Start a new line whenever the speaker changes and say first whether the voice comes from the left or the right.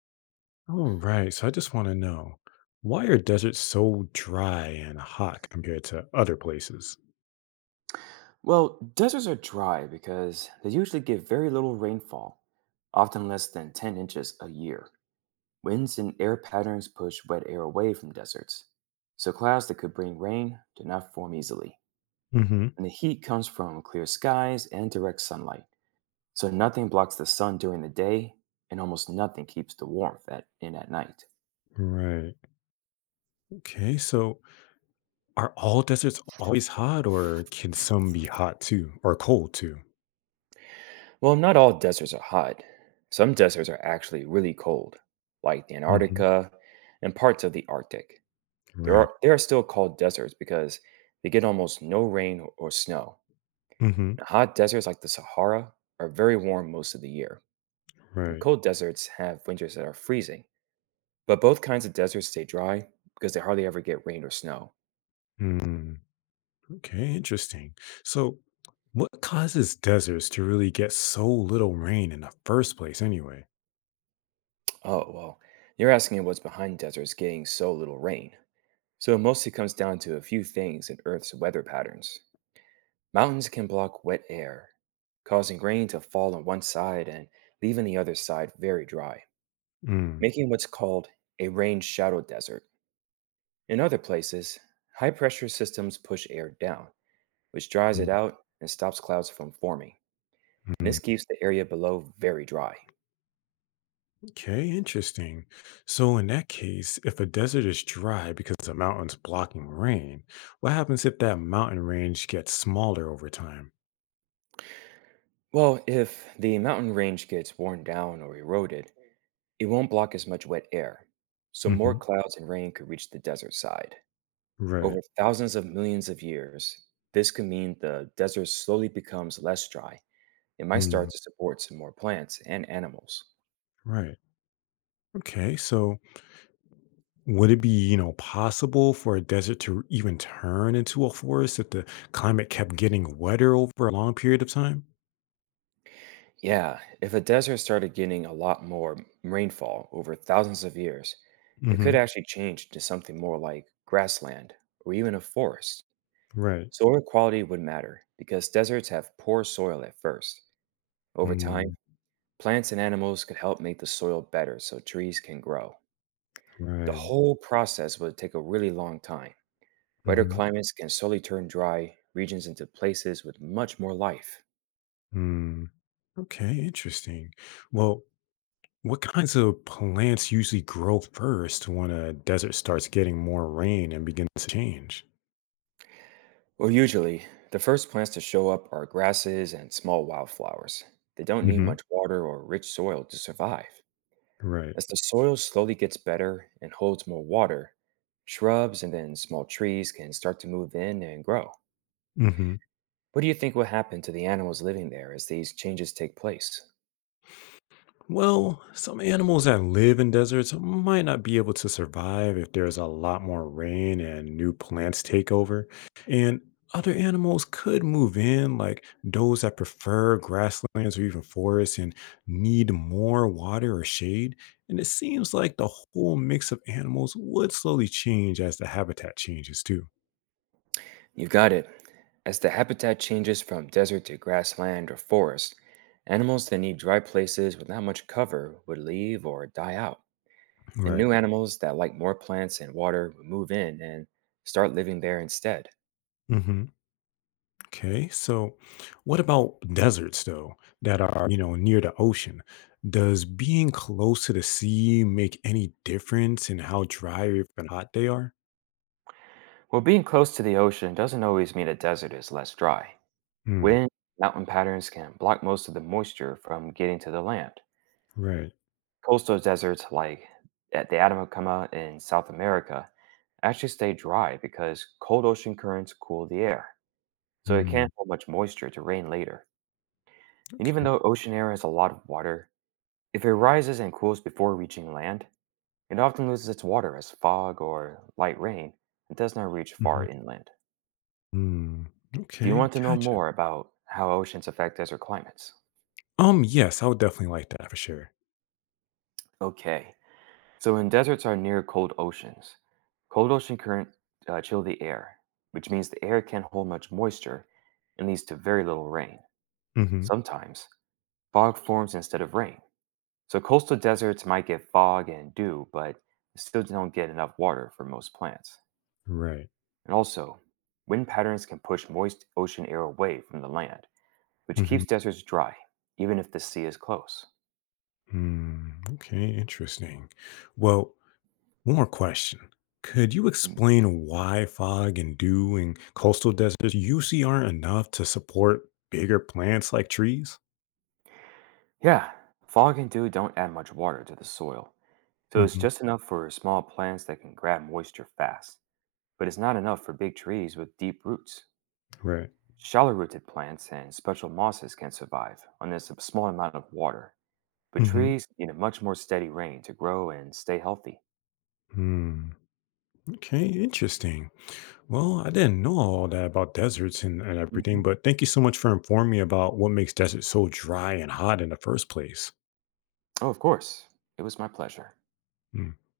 left: All right. So I just want to know why are deserts so dry and hot compared to other places?
right: Well, deserts are dry because they usually get very little rainfall, often less than 10 inches a year. Winds and air patterns push wet air away from deserts, so clouds that could bring rain do not form easily.
left: Hmm.
right: And the heat comes from clear skies and direct sunlight, so nothing blocks the sun during the day, and almost nothing keeps the warmth at, in at night.
left: Right. Okay. So are all deserts always hot or can some be hot too or cold too?
right: Well, not all deserts are hot. Some deserts are actually really cold, like
left: Hmm.
right: Antarctica and parts of the Arctic. There
left: Right.
right: are They are still called deserts because they get almost no rain or snow.
left: Hmm.
right: And hot deserts like the Sahara are very warm most of the year, and
left: Right.
right: cold deserts have winters that are freezing. But both kinds of deserts stay dry because they hardly ever get rain or snow.
left: Mm, okay. Interesting. So what causes deserts to really get so little rain in the first place anyway?
right: Oh, well, you're asking what's behind deserts getting so little rain. So it mostly comes down to a few things in Earth's weather patterns. Mountains can block wet air, causing rain to fall on one side and leaving the other side very dry,
left: Mm,
right: making what's called a rain shadow desert. In other places, high pressure systems push air down, which dries it
left: right,
right: out and stops clouds from forming. And this
left: mm.
right: keeps the area below very dry.
left: Okay, interesting. So, in that case, if a desert is dry because the mountain's blocking rain, what happens if that mountain range gets smaller over time?
right: Well, if the mountain range gets worn down or eroded, it won't block as much wet air, so more
left: Hmm.
right: clouds and rain could reach the desert side.
left: Right.
right: Over thousands of millions of years, this could mean the desert slowly becomes less dry and might start
left: Mm,
right: to support some more plants and animals.
left: right. Okay, so would it be possible for a desert to even turn into a forest if the climate kept getting wetter over a long period of time?
right: Yeah, if a desert started getting a lot more rainfall over thousands of years, it could
left: Hmm.
right: actually change to something more like grassland or even a forest.
left: Right.
right: Soil quality would matter because deserts have poor soil at first. Over
left: Mm,
right: time, plants and animals could help make the soil better so trees can grow. The
left: right.
right: whole process would take a really long time. Wetter
left: Mm-hmm.
right: climates can slowly turn dry regions into places with much more life.
left: Hmm. Mm. Okay, interesting. Well, what kinds of plants usually grow first when a desert starts getting more rain and begins to change?
right: Well, usually, the first plants to show up are grasses and small wildflowers. They don't need
left: Hmm.
right: much water or rich soil to survive.
left: Right.
right: As the soil slowly gets better and holds more water, shrubs and then small trees can start to move in and grow.
left: Mm-hmm.
right: What do you think will happen to the animals living there as these changes take place?
left: Well, some animals that live in deserts might not be able to survive if there's a lot more rain and new plants take over. And other animals could move in, like those that prefer grasslands or even forests and need more water or shade. And it seems like the whole mix of animals would slowly change as the habitat changes too.
right: You got it. As the habitat changes from desert to grassland or forest, animals that need dry places with not much cover would leave or die out, and
left: Right.
right: new animals that like more plants and water would move in and start living there instead.
left: Hmm. Okay, so what about deserts though that are near the ocean? Does being close to the sea make any difference in how dry or even hot they are?
right: Well, being close to the ocean doesn't always mean a desert is less dry.
left: Hmm.
right: Wind, mountain patterns can block most of the moisture from getting to the land.
left: Right.
right: Coastal deserts like at the Atacama in South America actually stay dry because cold ocean currents cool the air, so it
left: Hmm.
right: can't hold much moisture to rain later. And even
left: Okay.
right: though ocean air has a lot of water, if it rises and cools before reaching land, it often loses its water as fog or light rain and does not reach far
left: Hmm.
right: inland.
left: Hmm.
right: Do you
left: Okay.
right: want to know
left: Gotcha.
right: more about how oceans affect desert climates?
left: Yes, I would definitely like that for sure.
right: Okay, so when deserts are near cold oceans, cold ocean current chill the air, which means the air can't hold much moisture and leads to very little rain.
left: Hmm.
right: Sometimes, fog forms instead of rain. So coastal deserts might get fog and dew, but still don't get enough water for most plants.
left: Right.
right: And also, wind patterns can push moist ocean air away from the land, which keeps
left: Hmm.
right: deserts dry, even if the sea is close.
left: Hmm. Okay. Interesting. Well, one more question. Could you explain why fog and dew in coastal deserts usually aren't enough to support bigger plants like trees?
right: Yeah, fog and dew don't add much water to the soil, so it's
left: Hmm.
right: just enough for small plants that can grab moisture fast, but it's not enough for big trees with deep roots.
left: Right.
right: Shallow rooted plants and special mosses can survive on this small amount of water, but
left: Hmm.
right: trees need a much more steady rain to grow and stay healthy.
left: Hmm. Okay, interesting. Well, I didn't know all that about deserts and everything,
right: Mhm.
left: but thank you so much for informing me about what makes deserts so dry and hot in the first place.
right: Oh, of course, it was my pleasure.